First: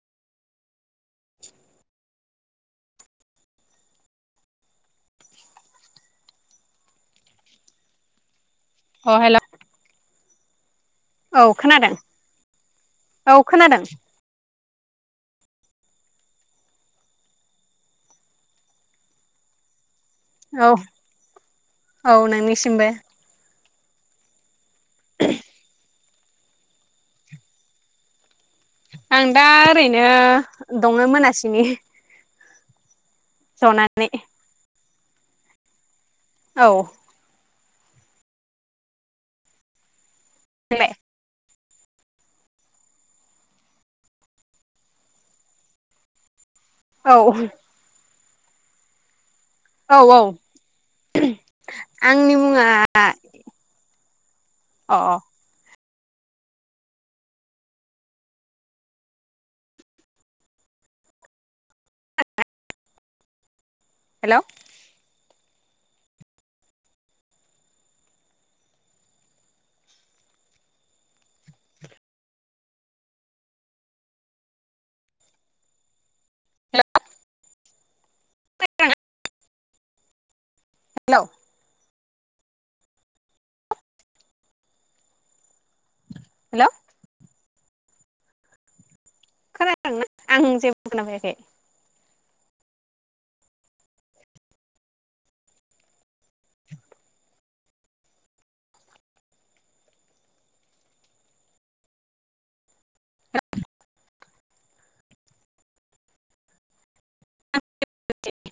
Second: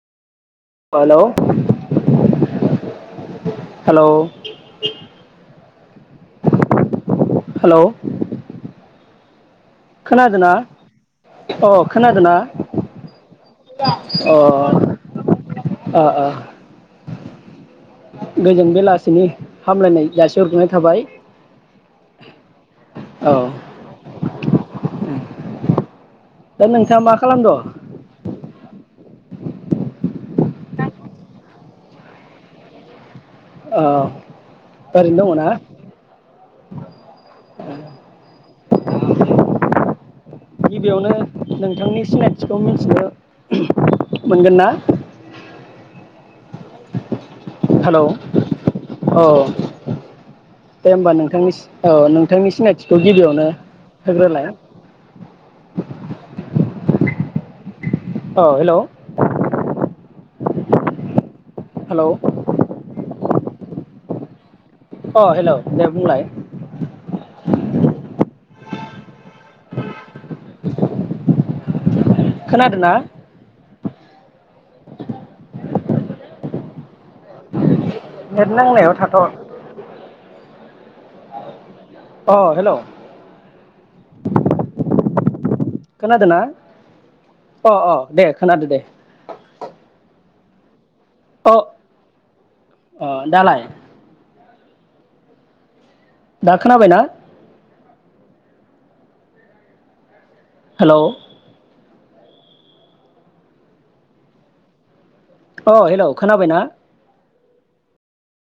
हेल हेल हेल अ हेल खोनादोंना? औ अ खोनादों खोनादोंना औ खोनादों अ अ अ गोजोन बेलासिनि हामलायनाय जासिहरग्रोनाय औ थाबाय औ नोंनिसिमबो औ दा नोंथाङा मा खालामद? आं दा ओरैनो दङ मोनासिनि जनानै ओरैनो दङना? औ नोंलाय गिबियावनो नोंथांनि सिनायथिखौ मिथिनो ओम मोनगोन ना? औ हेल औ औ औ दे होमबा नोंथांनि सिओ आंनि नोंथांनि मुङा सिनायथिखौ गिबियावनो होग्रो लाय अ औ हेल हेल हेल अ हेल दे बुंलाय खोनादों ना? नेट नांनायाव थाथ हेलौ अ हेलौ खोनादोंना हेल' अ अ दे खोनादो दे खोनादोंना आं जे बो खोनाखायाखै अ अ दालाय दा खोनाबायना? हेलौ अ हेलौ खोनाबायना [unintelligible]